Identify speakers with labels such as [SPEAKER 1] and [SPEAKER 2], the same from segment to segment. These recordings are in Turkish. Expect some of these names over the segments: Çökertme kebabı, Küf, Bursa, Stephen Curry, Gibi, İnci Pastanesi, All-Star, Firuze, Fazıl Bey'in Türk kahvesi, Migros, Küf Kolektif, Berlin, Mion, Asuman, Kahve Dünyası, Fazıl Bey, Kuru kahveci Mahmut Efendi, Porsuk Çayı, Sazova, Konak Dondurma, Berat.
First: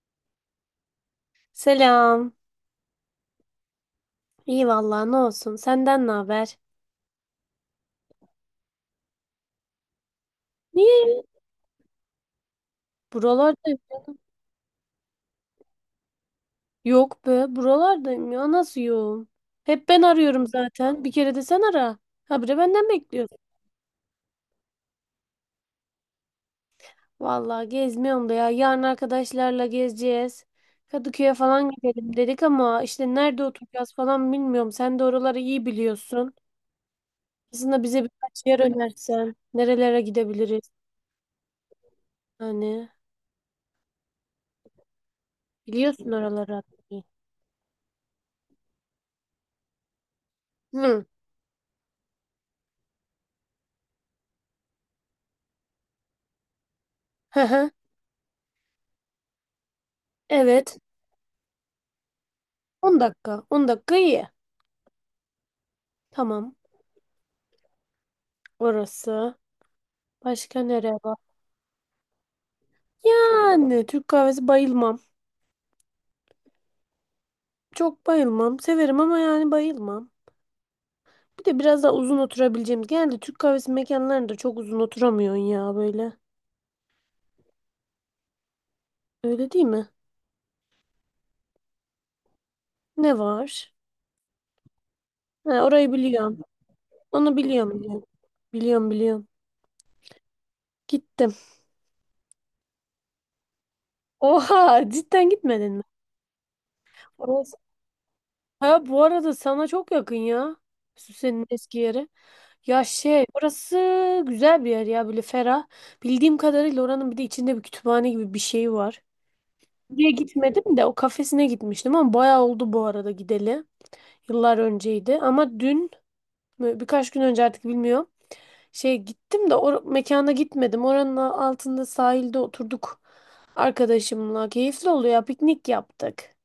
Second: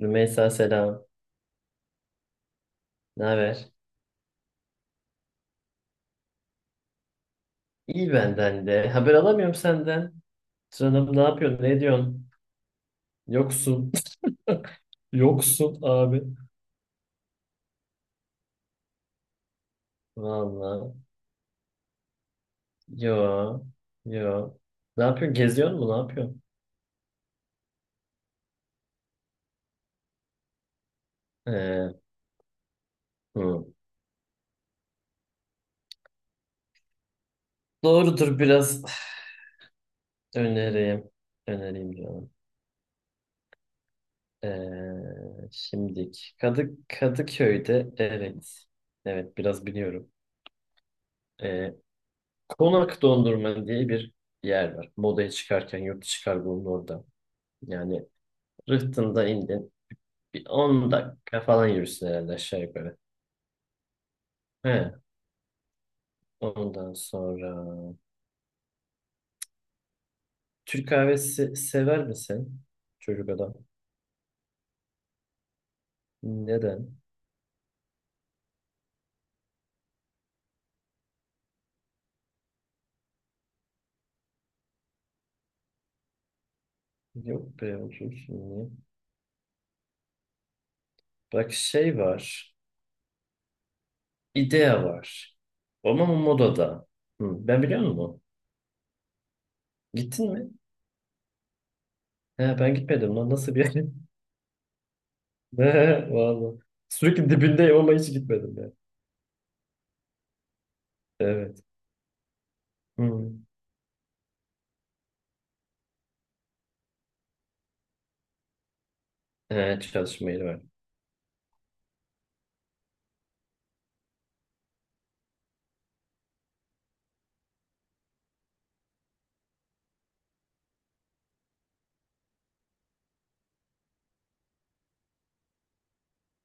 [SPEAKER 1] Rümeysa selam.
[SPEAKER 2] Selam.
[SPEAKER 1] Ne haber?
[SPEAKER 2] İyi vallahi, ne olsun? Senden ne haber?
[SPEAKER 1] İyi benden de. Haber alamıyorum senden. Canım ne
[SPEAKER 2] Niye?
[SPEAKER 1] yapıyorsun? Ne diyorsun?
[SPEAKER 2] Buralardayım.
[SPEAKER 1] Yoksun. Yoksun abi.
[SPEAKER 2] Yok be, buralardayım ya. Nasıl yoğun? Hep ben arıyorum
[SPEAKER 1] Vallahi.
[SPEAKER 2] zaten. Bir kere de sen ara. Habire benden bekliyorsun.
[SPEAKER 1] Yo. Yo. Ne yapıyorsun? Geziyor mu? Ne yapıyorsun?
[SPEAKER 2] Vallahi gezmiyorum da ya. Yarın arkadaşlarla gezeceğiz. Kadıköy'e falan
[SPEAKER 1] Ee,
[SPEAKER 2] gidelim dedik ama işte nerede
[SPEAKER 1] hı.
[SPEAKER 2] oturacağız falan bilmiyorum. Sen de oraları iyi biliyorsun. Aslında bize
[SPEAKER 1] Doğrudur
[SPEAKER 2] birkaç yer
[SPEAKER 1] biraz.
[SPEAKER 2] önersen, nerelere gidebiliriz?
[SPEAKER 1] Önereyim. Önereyim canım.
[SPEAKER 2] Hani biliyorsun
[SPEAKER 1] Şimdik.
[SPEAKER 2] oraları.
[SPEAKER 1] Kadıköy'de, evet. Evet biraz biliyorum.
[SPEAKER 2] Hı.
[SPEAKER 1] Ee, Konak Dondurma diye bir yer var. Modaya çıkarken yurt dışı kargonun orada.
[SPEAKER 2] Hı hı.
[SPEAKER 1] Yani Rıhtım'da indin. Bir
[SPEAKER 2] Evet.
[SPEAKER 1] 10 dakika falan yürürsün herhalde aşağı
[SPEAKER 2] 10
[SPEAKER 1] yukarı.
[SPEAKER 2] dakika. 10 dakika iyi.
[SPEAKER 1] He.
[SPEAKER 2] Tamam.
[SPEAKER 1] Ondan sonra
[SPEAKER 2] Orası. Başka
[SPEAKER 1] Türk
[SPEAKER 2] nereye var?
[SPEAKER 1] kahvesi sever misin? Çocuk adam.
[SPEAKER 2] Yani Türk kahvesi bayılmam.
[SPEAKER 1] Neden?
[SPEAKER 2] Çok bayılmam. Severim ama yani bayılmam. Bir de biraz daha uzun oturabileceğimiz. Genelde Türk kahvesi mekanlarında çok uzun oturamıyorsun ya böyle.
[SPEAKER 1] Yok be, otursun niye?
[SPEAKER 2] Öyle değil mi?
[SPEAKER 1] Bak şey var.
[SPEAKER 2] Ne var?
[SPEAKER 1] İdea var.
[SPEAKER 2] Ha, orayı
[SPEAKER 1] Ama
[SPEAKER 2] biliyorum.
[SPEAKER 1] modada. Hı,
[SPEAKER 2] Onu
[SPEAKER 1] ben
[SPEAKER 2] biliyorum.
[SPEAKER 1] biliyor
[SPEAKER 2] Biliyorum
[SPEAKER 1] musun?
[SPEAKER 2] biliyorum. biliyorum.
[SPEAKER 1] Gittin mi?
[SPEAKER 2] Gittim.
[SPEAKER 1] He, ben gitmedim lan. Nasıl bir yer?
[SPEAKER 2] Oha, cidden
[SPEAKER 1] He,
[SPEAKER 2] gitmedin mi?
[SPEAKER 1] vallahi. Sürekli
[SPEAKER 2] Orası.
[SPEAKER 1] dibindeyim ama hiç gitmedim ya.
[SPEAKER 2] Ha, bu arada sana çok yakın ya. Süsen'in
[SPEAKER 1] Evet.
[SPEAKER 2] eski yeri. Ya şey,
[SPEAKER 1] Hı.
[SPEAKER 2] burası güzel bir yer ya, böyle ferah. Bildiğim kadarıyla oranın bir de içinde bir kütüphane gibi bir şey var.
[SPEAKER 1] He,
[SPEAKER 2] Oraya
[SPEAKER 1] çalışma yeri var.
[SPEAKER 2] gitmedim de o kafesine gitmiştim ama bayağı oldu bu arada gideli. Yıllar önceydi ama birkaç gün önce artık bilmiyorum. Şey, gittim de o mekana gitmedim. Oranın altında sahilde oturduk arkadaşımla. Keyifli oluyor ya, piknik yaptık.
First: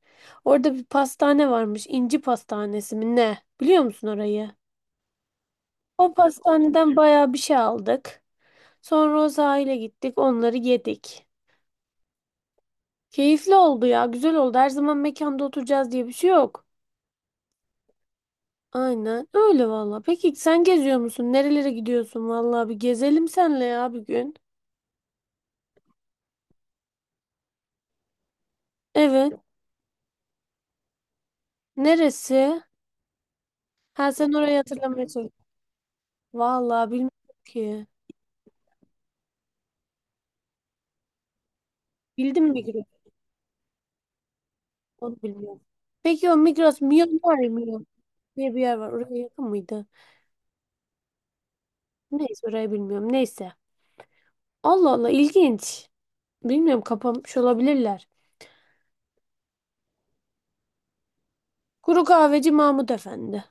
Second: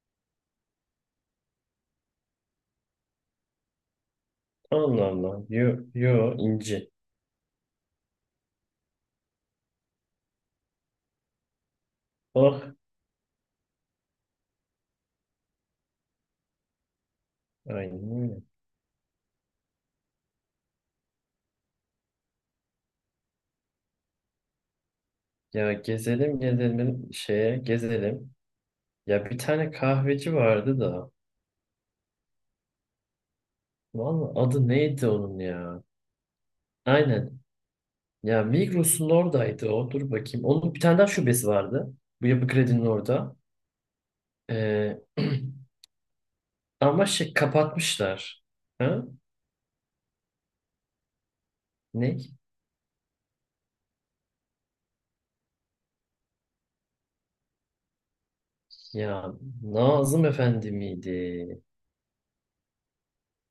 [SPEAKER 2] Orada bir pastane varmış. İnci Pastanesi mi ne? Biliyor musun orayı?
[SPEAKER 1] Allah Allah. Yo,
[SPEAKER 2] O
[SPEAKER 1] yo, inci.
[SPEAKER 2] pastaneden bayağı bir şey aldık. Sonra o sahile gittik, onları yedik.
[SPEAKER 1] Oh.
[SPEAKER 2] Keyifli oldu ya, güzel oldu. Her zaman mekanda oturacağız diye bir şey yok.
[SPEAKER 1] Aynen öyle.
[SPEAKER 2] Aynen öyle valla. Peki sen geziyor musun? Nerelere gidiyorsun valla? Bir gezelim senle ya bir gün.
[SPEAKER 1] Ya gezelim gezelim, şeye gezelim. Ya
[SPEAKER 2] Evet.
[SPEAKER 1] bir tane kahveci vardı da.
[SPEAKER 2] Neresi? Ha sen
[SPEAKER 1] Vallahi
[SPEAKER 2] orayı
[SPEAKER 1] adı
[SPEAKER 2] hatırlamaya
[SPEAKER 1] neydi
[SPEAKER 2] çalış.
[SPEAKER 1] onun ya?
[SPEAKER 2] Valla bilmiyorum
[SPEAKER 1] Aynen.
[SPEAKER 2] ki.
[SPEAKER 1] Ya Migros'un oradaydı o. Dur bakayım. Onun bir tane daha şubesi vardı. Bu
[SPEAKER 2] Bildim,
[SPEAKER 1] Yapı Kredi'nin
[SPEAKER 2] Migros.
[SPEAKER 1] orada. Ee,
[SPEAKER 2] Onu bilmiyorum. Peki o Migros
[SPEAKER 1] ama
[SPEAKER 2] Mion
[SPEAKER 1] şey
[SPEAKER 2] var ya, Mion
[SPEAKER 1] kapatmışlar.
[SPEAKER 2] diye bir yer var.
[SPEAKER 1] Ha?
[SPEAKER 2] Oraya yakın mıydı?
[SPEAKER 1] Ne?
[SPEAKER 2] Neyse, orayı bilmiyorum. Neyse. Allah Allah, ilginç. Bilmiyorum, kapamış olabilirler.
[SPEAKER 1] Ya Nazım Efendi miydi?
[SPEAKER 2] Kuru kahveci Mahmut Efendi.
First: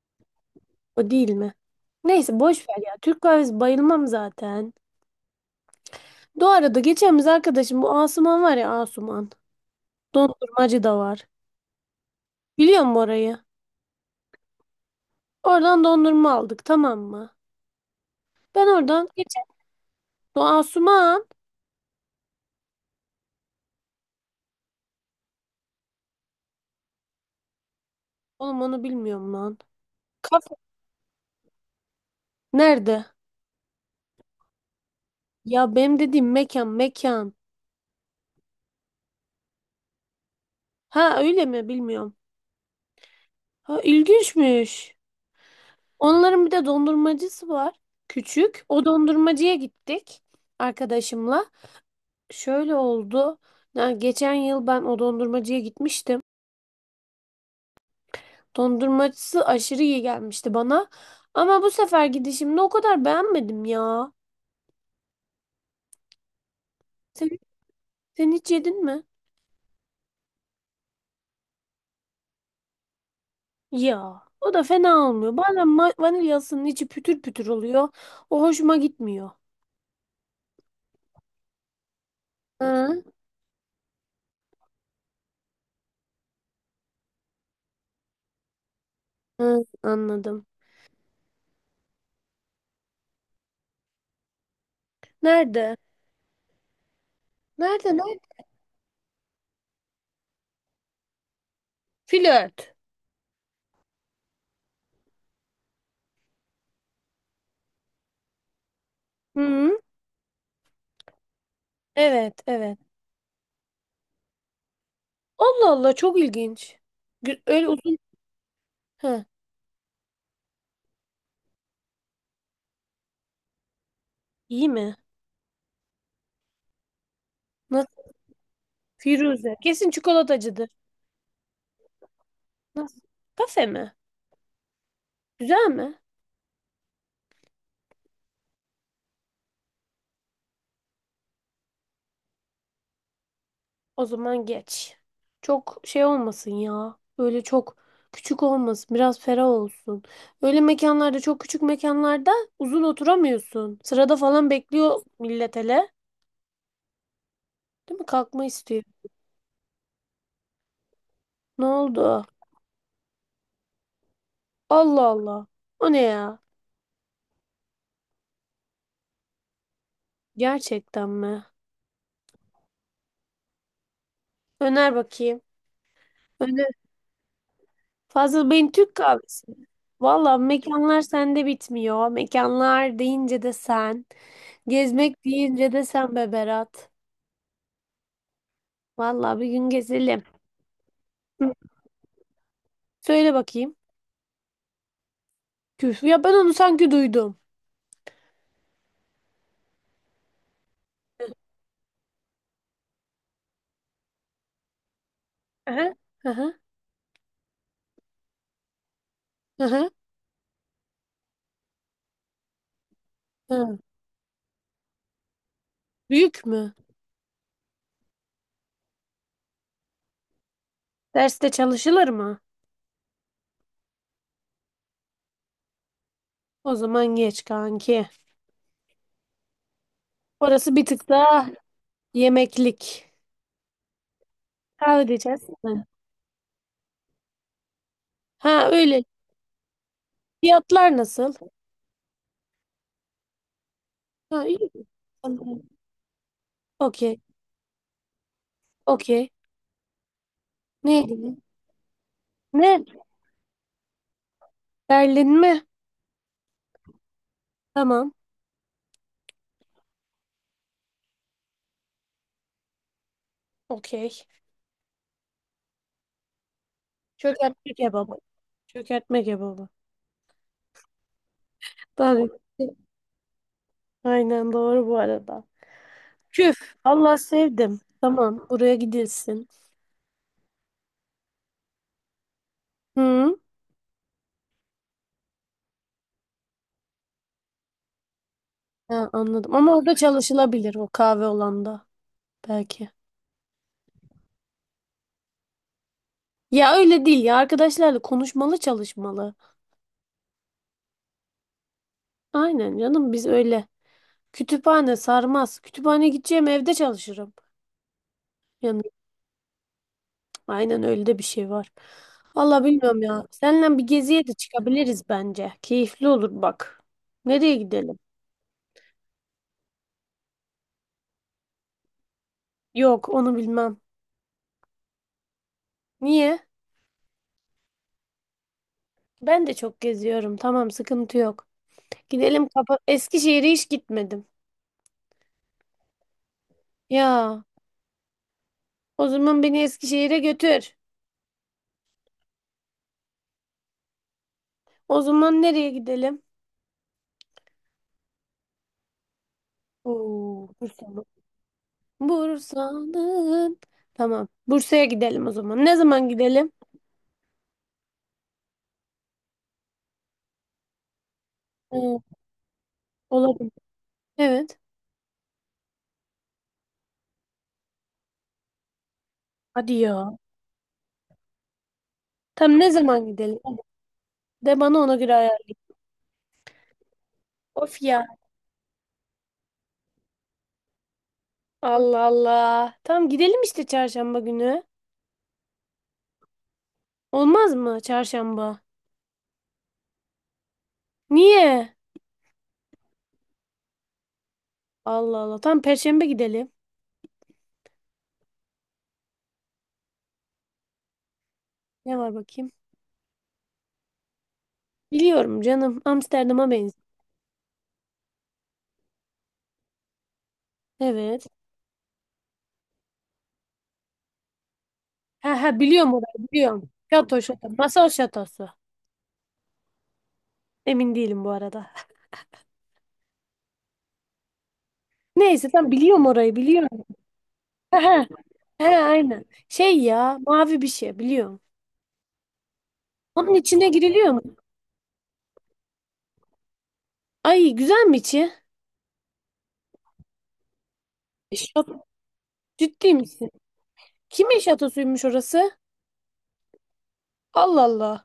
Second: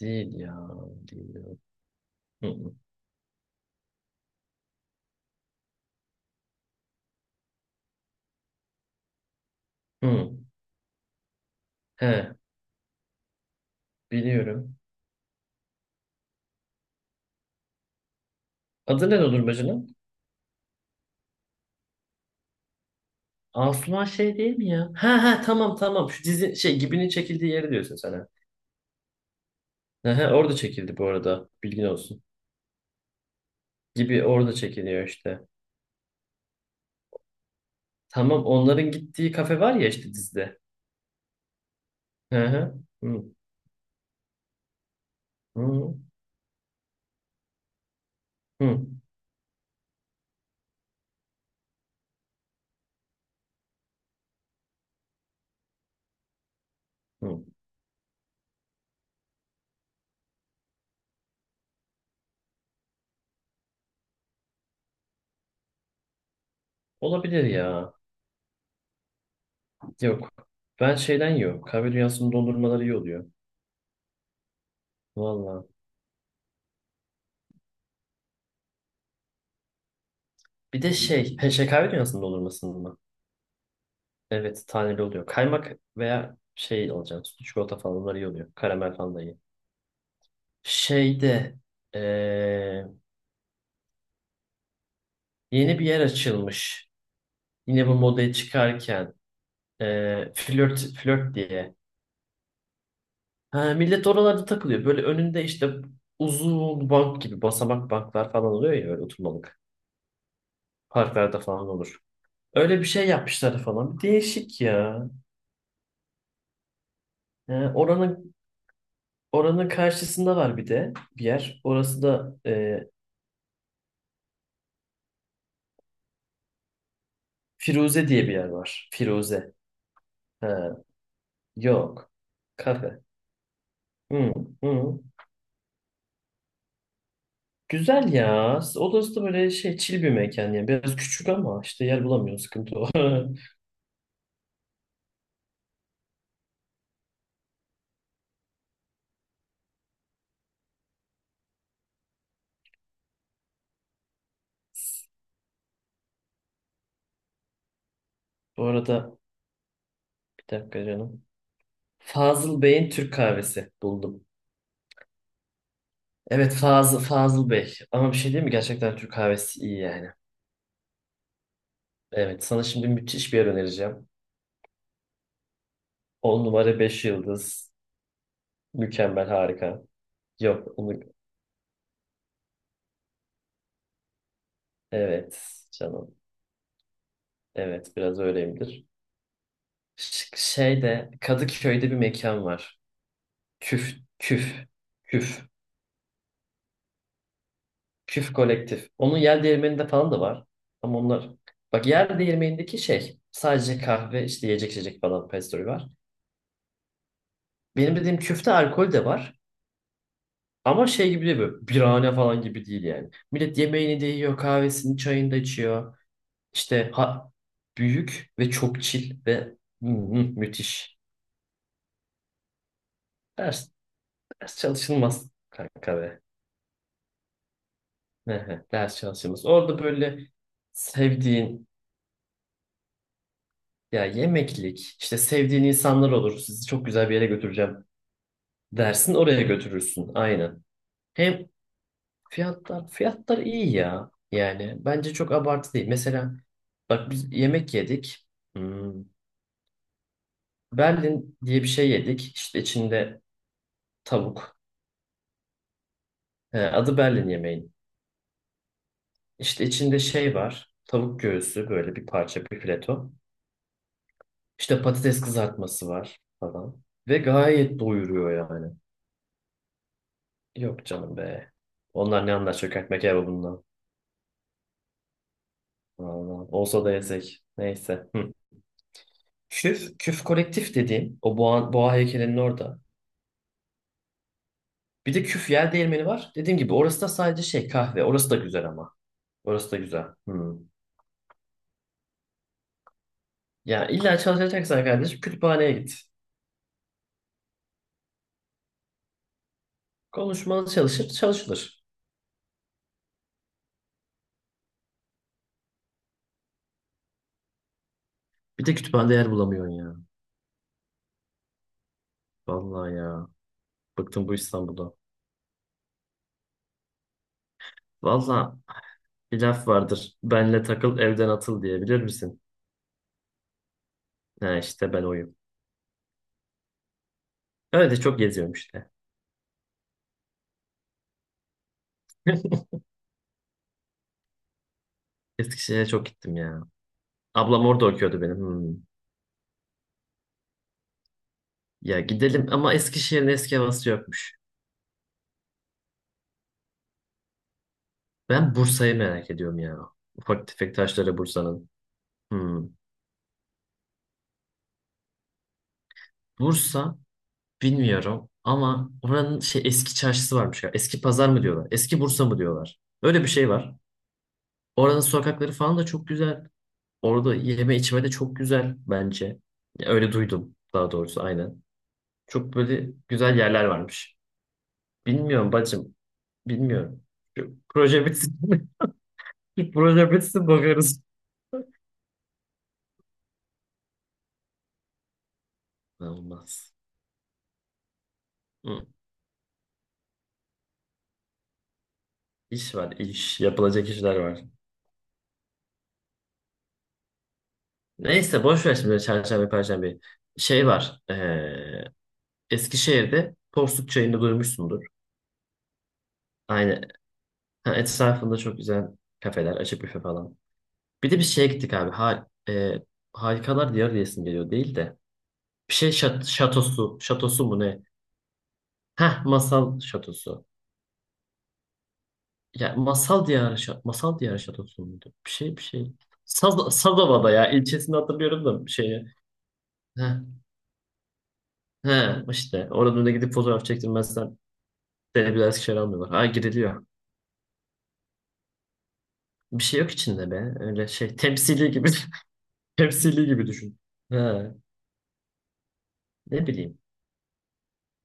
[SPEAKER 1] Değil ya.
[SPEAKER 2] O değil mi?
[SPEAKER 1] Değil.
[SPEAKER 2] Neyse
[SPEAKER 1] Hı
[SPEAKER 2] boş
[SPEAKER 1] hı.
[SPEAKER 2] ver ya. Türk kahvesi bayılmam zaten. Bu arada geçen biz, arkadaşım bu Asuman var ya, Asuman.
[SPEAKER 1] Hı.
[SPEAKER 2] Dondurmacı da var.
[SPEAKER 1] He,
[SPEAKER 2] Biliyor musun orayı?
[SPEAKER 1] biliyorum.
[SPEAKER 2] Oradan dondurma aldık, tamam mı? Ben oradan
[SPEAKER 1] Adı ne
[SPEAKER 2] geçen,
[SPEAKER 1] Dondurmacı'nın?
[SPEAKER 2] bu Asuman.
[SPEAKER 1] Asuman şey değil mi ya? Ha ha, tamam tamam. Şu dizi şey Gibi'nin çekildiği yeri diyorsun sen. Ha.
[SPEAKER 2] Oğlum, onu bilmiyorum lan.
[SPEAKER 1] He he,
[SPEAKER 2] Kafe.
[SPEAKER 1] orada çekildi bu arada. Bilgin olsun.
[SPEAKER 2] Nerede?
[SPEAKER 1] Gibi orada çekiliyor işte.
[SPEAKER 2] Ya benim dediğim mekan.
[SPEAKER 1] Tamam, onların gittiği kafe var ya, işte dizide.
[SPEAKER 2] Ha öyle mi, bilmiyorum.
[SPEAKER 1] He he. Hı
[SPEAKER 2] Ha, ilginçmiş.
[SPEAKER 1] hı
[SPEAKER 2] Onların bir de dondurmacısı var. Küçük. O
[SPEAKER 1] hı
[SPEAKER 2] dondurmacıya gittik arkadaşımla. Şöyle oldu. Yani geçen yıl ben o dondurmacıya gitmiştim.
[SPEAKER 1] hı.
[SPEAKER 2] Dondurmacısı aşırı iyi gelmişti bana. Ama bu sefer gidişimde o kadar beğenmedim ya. Sen,
[SPEAKER 1] Olabilir ya.
[SPEAKER 2] sen hiç yedin mi?
[SPEAKER 1] Yok. Ben şeyden yiyorum. Kahve dünyasının dondurmaları iyi oluyor.
[SPEAKER 2] Ya o da fena olmuyor.
[SPEAKER 1] Valla.
[SPEAKER 2] Bazen vanilyasının içi pütür pütür oluyor. O hoşuma gitmiyor.
[SPEAKER 1] Bir de şey. He, şey, kahve dünyasının dondurmasının mı?
[SPEAKER 2] Hı,
[SPEAKER 1] Evet, taneli oluyor. Kaymak veya şey alacağım. Sütlü çikolata falan, bunlar iyi oluyor. Karamel falan da iyi.
[SPEAKER 2] hı, anladım.
[SPEAKER 1] Şeyde eee,
[SPEAKER 2] Nerede?
[SPEAKER 1] yeni bir yer açılmış. Yine
[SPEAKER 2] Nerede?
[SPEAKER 1] bu
[SPEAKER 2] Nerede?
[SPEAKER 1] modaya çıkarken flört diye.
[SPEAKER 2] Flört.
[SPEAKER 1] Ha, millet oralarda takılıyor. Böyle önünde işte uzun bank gibi basamak banklar falan oluyor ya, böyle oturmalık.
[SPEAKER 2] Hı,
[SPEAKER 1] Parklarda falan olur.
[SPEAKER 2] evet evet.
[SPEAKER 1] Öyle bir şey yapmışlar falan. Değişik ya.
[SPEAKER 2] Allah Allah, çok ilginç.
[SPEAKER 1] Ee,
[SPEAKER 2] Öyle uzun.
[SPEAKER 1] oranın
[SPEAKER 2] Heh,
[SPEAKER 1] oranın karşısında var bir de bir yer. Orası da
[SPEAKER 2] iyi mi? Nasıl?
[SPEAKER 1] Firuze diye bir yer var. Firuze.
[SPEAKER 2] Firuze. Kesin çikolatacıdır.
[SPEAKER 1] Ha, yok.
[SPEAKER 2] Nasıl?
[SPEAKER 1] Kafe.
[SPEAKER 2] Kafe mi?
[SPEAKER 1] Hı, hı.
[SPEAKER 2] Güzel mi?
[SPEAKER 1] Güzel ya. Odası da böyle şey, çil bir mekan yani. Biraz küçük ama işte yer bulamıyoruz. Sıkıntı o.
[SPEAKER 2] O zaman geç. Çok şey olmasın ya. Böyle çok küçük olmasın. Biraz ferah olsun. Öyle mekanlarda, çok küçük mekanlarda uzun oturamıyorsun. Sırada falan bekliyor millet hele. Değil mi? Kalkma
[SPEAKER 1] Bu
[SPEAKER 2] istiyor.
[SPEAKER 1] arada bir dakika canım.
[SPEAKER 2] Ne oldu?
[SPEAKER 1] Fazıl Bey'in Türk kahvesi buldum.
[SPEAKER 2] Allah Allah. O ne ya?
[SPEAKER 1] Evet, Fazıl Bey. Ama bir şey değil mi? Gerçekten Türk kahvesi iyi yani.
[SPEAKER 2] Gerçekten mi?
[SPEAKER 1] Evet, sana şimdi müthiş bir yer önereceğim.
[SPEAKER 2] Öner bakayım.
[SPEAKER 1] 10 numara 5 yıldız.
[SPEAKER 2] Fazıl Bey'in Türk
[SPEAKER 1] Mükemmel,
[SPEAKER 2] kahvesi.
[SPEAKER 1] harika.
[SPEAKER 2] Valla
[SPEAKER 1] Yok onu...
[SPEAKER 2] mekanlar sende bitmiyor. Mekanlar deyince de sen. Gezmek
[SPEAKER 1] Evet
[SPEAKER 2] deyince de sen
[SPEAKER 1] canım.
[SPEAKER 2] be Berat.
[SPEAKER 1] Evet, biraz öyleyimdir.
[SPEAKER 2] Valla bir gün gezelim.
[SPEAKER 1] Şeyde,
[SPEAKER 2] Hı.
[SPEAKER 1] Kadıköy'de bir mekan var.
[SPEAKER 2] Söyle bakayım.
[SPEAKER 1] Küf, küf, küf,
[SPEAKER 2] Küf. Ya ben onu sanki duydum.
[SPEAKER 1] küf kolektif. Onun yer değirmeninde falan da var. Ama onlar, bak, yer değirmenindeki şey sadece kahve, işte yiyecek içecek falan, pastry
[SPEAKER 2] Aha,
[SPEAKER 1] var.
[SPEAKER 2] aha,
[SPEAKER 1] Benim dediğim küfte alkol de var.
[SPEAKER 2] aha,
[SPEAKER 1] Ama şey gibi değil, böyle birahane falan gibi değil yani. Millet
[SPEAKER 2] aha.
[SPEAKER 1] yemeğini de yiyor, kahvesini, çayını da içiyor.
[SPEAKER 2] Büyük mü?
[SPEAKER 1] İşte ha, büyük ve çok chill ve hı hı, müthiş.
[SPEAKER 2] Derste çalışılır mı?
[SPEAKER 1] Ders, ders çalışılmaz kanka be.
[SPEAKER 2] O zaman geç kanki.
[SPEAKER 1] Hı hı, ders çalışıyoruz. Orada böyle
[SPEAKER 2] Orası bir tık daha
[SPEAKER 1] sevdiğin,
[SPEAKER 2] yemeklik.
[SPEAKER 1] ya, yemeklik,
[SPEAKER 2] Kahve
[SPEAKER 1] işte
[SPEAKER 2] diyeceğiz.
[SPEAKER 1] sevdiğin
[SPEAKER 2] Ha,
[SPEAKER 1] insanlar olur. Sizi çok güzel bir yere götüreceğim
[SPEAKER 2] ha, öyle.
[SPEAKER 1] dersin, oraya götürürsün. Aynen.
[SPEAKER 2] Fiyatlar nasıl?
[SPEAKER 1] Hem fiyatlar iyi ya.
[SPEAKER 2] Ha, iyi.
[SPEAKER 1] Yani bence çok
[SPEAKER 2] Tamam.
[SPEAKER 1] abartı değil. Mesela bak,
[SPEAKER 2] Okey.
[SPEAKER 1] biz yemek yedik. Hmm,
[SPEAKER 2] Okey. Neydi?
[SPEAKER 1] Berlin diye bir şey yedik. İşte
[SPEAKER 2] Ne?
[SPEAKER 1] içinde tavuk.
[SPEAKER 2] Berlin mi?
[SPEAKER 1] He, adı Berlin yemeğin.
[SPEAKER 2] Tamam.
[SPEAKER 1] İşte içinde şey var. Tavuk göğsü, böyle bir parça, bir fileto.
[SPEAKER 2] Okey.
[SPEAKER 1] İşte patates kızartması var falan. Ve
[SPEAKER 2] Çökertme
[SPEAKER 1] gayet
[SPEAKER 2] kebabı.
[SPEAKER 1] doyuruyor yani.
[SPEAKER 2] Çökertme kebabı.
[SPEAKER 1] Yok canım be. Onlar
[SPEAKER 2] Tabii.
[SPEAKER 1] ne anlar çökertme kebabından.
[SPEAKER 2] Aynen doğru bu arada.
[SPEAKER 1] Vallahi.
[SPEAKER 2] Küf.
[SPEAKER 1] Olsa da
[SPEAKER 2] Allah,
[SPEAKER 1] yesek.
[SPEAKER 2] sevdim.
[SPEAKER 1] Neyse. Hı.
[SPEAKER 2] Tamam, buraya gidilsin.
[SPEAKER 1] Küf kolektif dediğim, o boğa heykelinin orada.
[SPEAKER 2] Hı.
[SPEAKER 1] Bir de küf yer değirmeni var. Dediğim gibi orası da sadece şey, kahve. Orası da güzel ama.
[SPEAKER 2] Ha, anladım.
[SPEAKER 1] Orası
[SPEAKER 2] Ama
[SPEAKER 1] da
[SPEAKER 2] orada
[SPEAKER 1] güzel. Hı.
[SPEAKER 2] çalışılabilir, o kahve olanda. Belki.
[SPEAKER 1] Ya illa çalışacaksan kardeşim, kütüphaneye git.
[SPEAKER 2] Ya öyle değil ya. Arkadaşlarla konuşmalı çalışmalı.
[SPEAKER 1] Konuşmalı çalışır, çalışılır.
[SPEAKER 2] Aynen canım, biz öyle. Kütüphane sarmaz. Kütüphane gideceğim, evde çalışırım.
[SPEAKER 1] Bir de
[SPEAKER 2] Yani
[SPEAKER 1] kütüphanede yer bulamıyorsun ya.
[SPEAKER 2] aynen, öyle de bir şey var. Valla
[SPEAKER 1] Vallahi
[SPEAKER 2] bilmiyorum ya.
[SPEAKER 1] ya.
[SPEAKER 2] Seninle bir geziye
[SPEAKER 1] Bıktım bu
[SPEAKER 2] de
[SPEAKER 1] İstanbul'da.
[SPEAKER 2] çıkabiliriz bence. Keyifli olur bak. Nereye gidelim?
[SPEAKER 1] Vallahi, bir laf vardır. Benle takıl, evden atıl diye, bilir misin?
[SPEAKER 2] Yok, onu bilmem.
[SPEAKER 1] Ha işte, ben oyum.
[SPEAKER 2] Niye?
[SPEAKER 1] Öyle çok geziyorum işte.
[SPEAKER 2] Ben de çok geziyorum. Tamam, sıkıntı yok. Gidelim kapa, Eskişehir'e hiç gitmedim.
[SPEAKER 1] Eskişehir'e çok gittim ya.
[SPEAKER 2] Ya
[SPEAKER 1] Ablam orada okuyordu benim. Hmm.
[SPEAKER 2] o zaman beni Eskişehir'e götür.
[SPEAKER 1] Ya gidelim ama Eskişehir'in eski havası yokmuş.
[SPEAKER 2] O zaman nereye gidelim?
[SPEAKER 1] Ben Bursa'yı merak ediyorum ya. Ufak
[SPEAKER 2] Oo,
[SPEAKER 1] tefek
[SPEAKER 2] Bursa mı?
[SPEAKER 1] taşları Bursa'nın. Hmm.
[SPEAKER 2] Bursa'nın. Tamam. Bursa'ya gidelim o zaman. Ne zaman gidelim?
[SPEAKER 1] Bursa bilmiyorum ama oranın şey, eski çarşısı varmış ya. Eski pazar mı diyorlar?
[SPEAKER 2] Ee,
[SPEAKER 1] Eski Bursa mı diyorlar? Öyle bir şey
[SPEAKER 2] olabilir.
[SPEAKER 1] var.
[SPEAKER 2] Evet.
[SPEAKER 1] Oranın sokakları falan da çok güzel. Orada yeme içme de çok güzel bence.
[SPEAKER 2] Hadi
[SPEAKER 1] Ya öyle
[SPEAKER 2] ya.
[SPEAKER 1] duydum daha doğrusu, aynen. Çok
[SPEAKER 2] Tam ne
[SPEAKER 1] böyle
[SPEAKER 2] zaman gidelim?
[SPEAKER 1] güzel yerler varmış.
[SPEAKER 2] De bana, ona göre ayar.
[SPEAKER 1] Bilmiyorum bacım. Bilmiyorum. Şu
[SPEAKER 2] Of ya.
[SPEAKER 1] proje bitsin. Şu proje bitsin bakarız.
[SPEAKER 2] Allah Allah. Tamam, gidelim işte çarşamba günü.
[SPEAKER 1] Olmaz.
[SPEAKER 2] Olmaz mı çarşamba?
[SPEAKER 1] Hı.
[SPEAKER 2] Niye?
[SPEAKER 1] İş var iş. Yapılacak işler var.
[SPEAKER 2] Allah Allah. Tamam, perşembe gidelim.
[SPEAKER 1] Neyse, boş ver şimdi çarşambe perşembe. Şey var.
[SPEAKER 2] Ne var bakayım?
[SPEAKER 1] Eskişehir'de Porsuk Çayı'nı duymuşsundur.
[SPEAKER 2] Biliyorum canım. Amsterdam'a
[SPEAKER 1] Aynen.
[SPEAKER 2] benziyor.
[SPEAKER 1] Ha, etrafında çok güzel kafeler. Açık büfe falan. Bir de bir
[SPEAKER 2] Evet.
[SPEAKER 1] şeye gittik abi. Ha, Harikalar Diyarı diyesim geliyor değil de.
[SPEAKER 2] Ha ha,
[SPEAKER 1] Bir şey
[SPEAKER 2] biliyorum, orayı biliyorum.
[SPEAKER 1] şatosu.
[SPEAKER 2] Şato
[SPEAKER 1] Şatosu
[SPEAKER 2] şato.
[SPEAKER 1] mu ne?
[SPEAKER 2] Masal şatosu.
[SPEAKER 1] Heh, masal şatosu.
[SPEAKER 2] Emin değilim bu arada.
[SPEAKER 1] Ya masal diyarı masal diyarı şatosu muydu? Bir
[SPEAKER 2] Neyse
[SPEAKER 1] şey bir
[SPEAKER 2] tamam,
[SPEAKER 1] şey.
[SPEAKER 2] biliyorum, orayı biliyorum.
[SPEAKER 1] Sazova'da ya,
[SPEAKER 2] Ha
[SPEAKER 1] ilçesini
[SPEAKER 2] ha.
[SPEAKER 1] hatırlıyorum
[SPEAKER 2] Ha
[SPEAKER 1] da şeyi.
[SPEAKER 2] aynen. Şey
[SPEAKER 1] Heh,
[SPEAKER 2] ya, mavi bir şey biliyorum.
[SPEAKER 1] heh, işte oradan da gidip
[SPEAKER 2] Onun
[SPEAKER 1] fotoğraf
[SPEAKER 2] içine giriliyor mu?
[SPEAKER 1] çektirmezsen seni bir daha Eskişehir'e almıyorlar. Ha, giriliyor.
[SPEAKER 2] Ay, güzel mi içi?
[SPEAKER 1] Bir şey yok içinde be. Öyle şey, temsili
[SPEAKER 2] Şato,
[SPEAKER 1] gibi
[SPEAKER 2] ciddi
[SPEAKER 1] temsili
[SPEAKER 2] misin?
[SPEAKER 1] gibi düşün.
[SPEAKER 2] Kimin
[SPEAKER 1] Ha,
[SPEAKER 2] şatosuymuş orası?
[SPEAKER 1] ne bileyim.
[SPEAKER 2] Allah Allah.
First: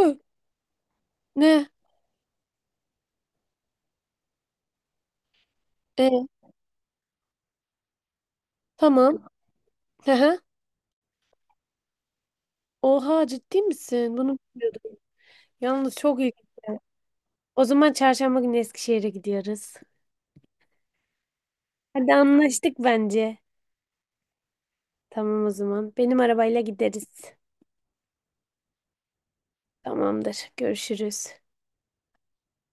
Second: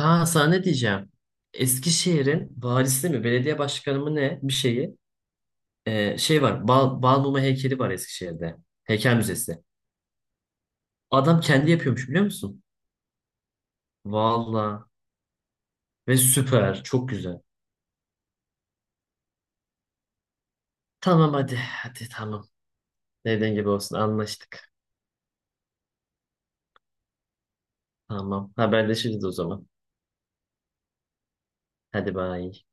[SPEAKER 2] Ö,
[SPEAKER 1] sana ne diyeceğim.
[SPEAKER 2] ne?
[SPEAKER 1] Eskişehir'in valisi mi belediye başkanı mı ne bir şeyi.
[SPEAKER 2] E,
[SPEAKER 1] Şey var. Balmumu heykeli var Eskişehir'de. Heykel
[SPEAKER 2] tamam.
[SPEAKER 1] müzesi.
[SPEAKER 2] Hı.
[SPEAKER 1] Adam kendi yapıyormuş, biliyor musun?
[SPEAKER 2] Oha, ciddi misin? Bunu
[SPEAKER 1] Valla.
[SPEAKER 2] bilmiyordum. Yalnız
[SPEAKER 1] Ve
[SPEAKER 2] çok iyi.
[SPEAKER 1] süper. Çok güzel.
[SPEAKER 2] O zaman çarşamba günü Eskişehir'e gidiyoruz.
[SPEAKER 1] Tamam hadi. Hadi
[SPEAKER 2] Hadi
[SPEAKER 1] tamam.
[SPEAKER 2] anlaştık bence.
[SPEAKER 1] Dediğin gibi olsun. Anlaştık.
[SPEAKER 2] Tamam o zaman. Benim arabayla gideriz.
[SPEAKER 1] Tamam. Haberleşiriz o zaman.
[SPEAKER 2] Tamamdır. Görüşürüz.
[SPEAKER 1] Hadi bay.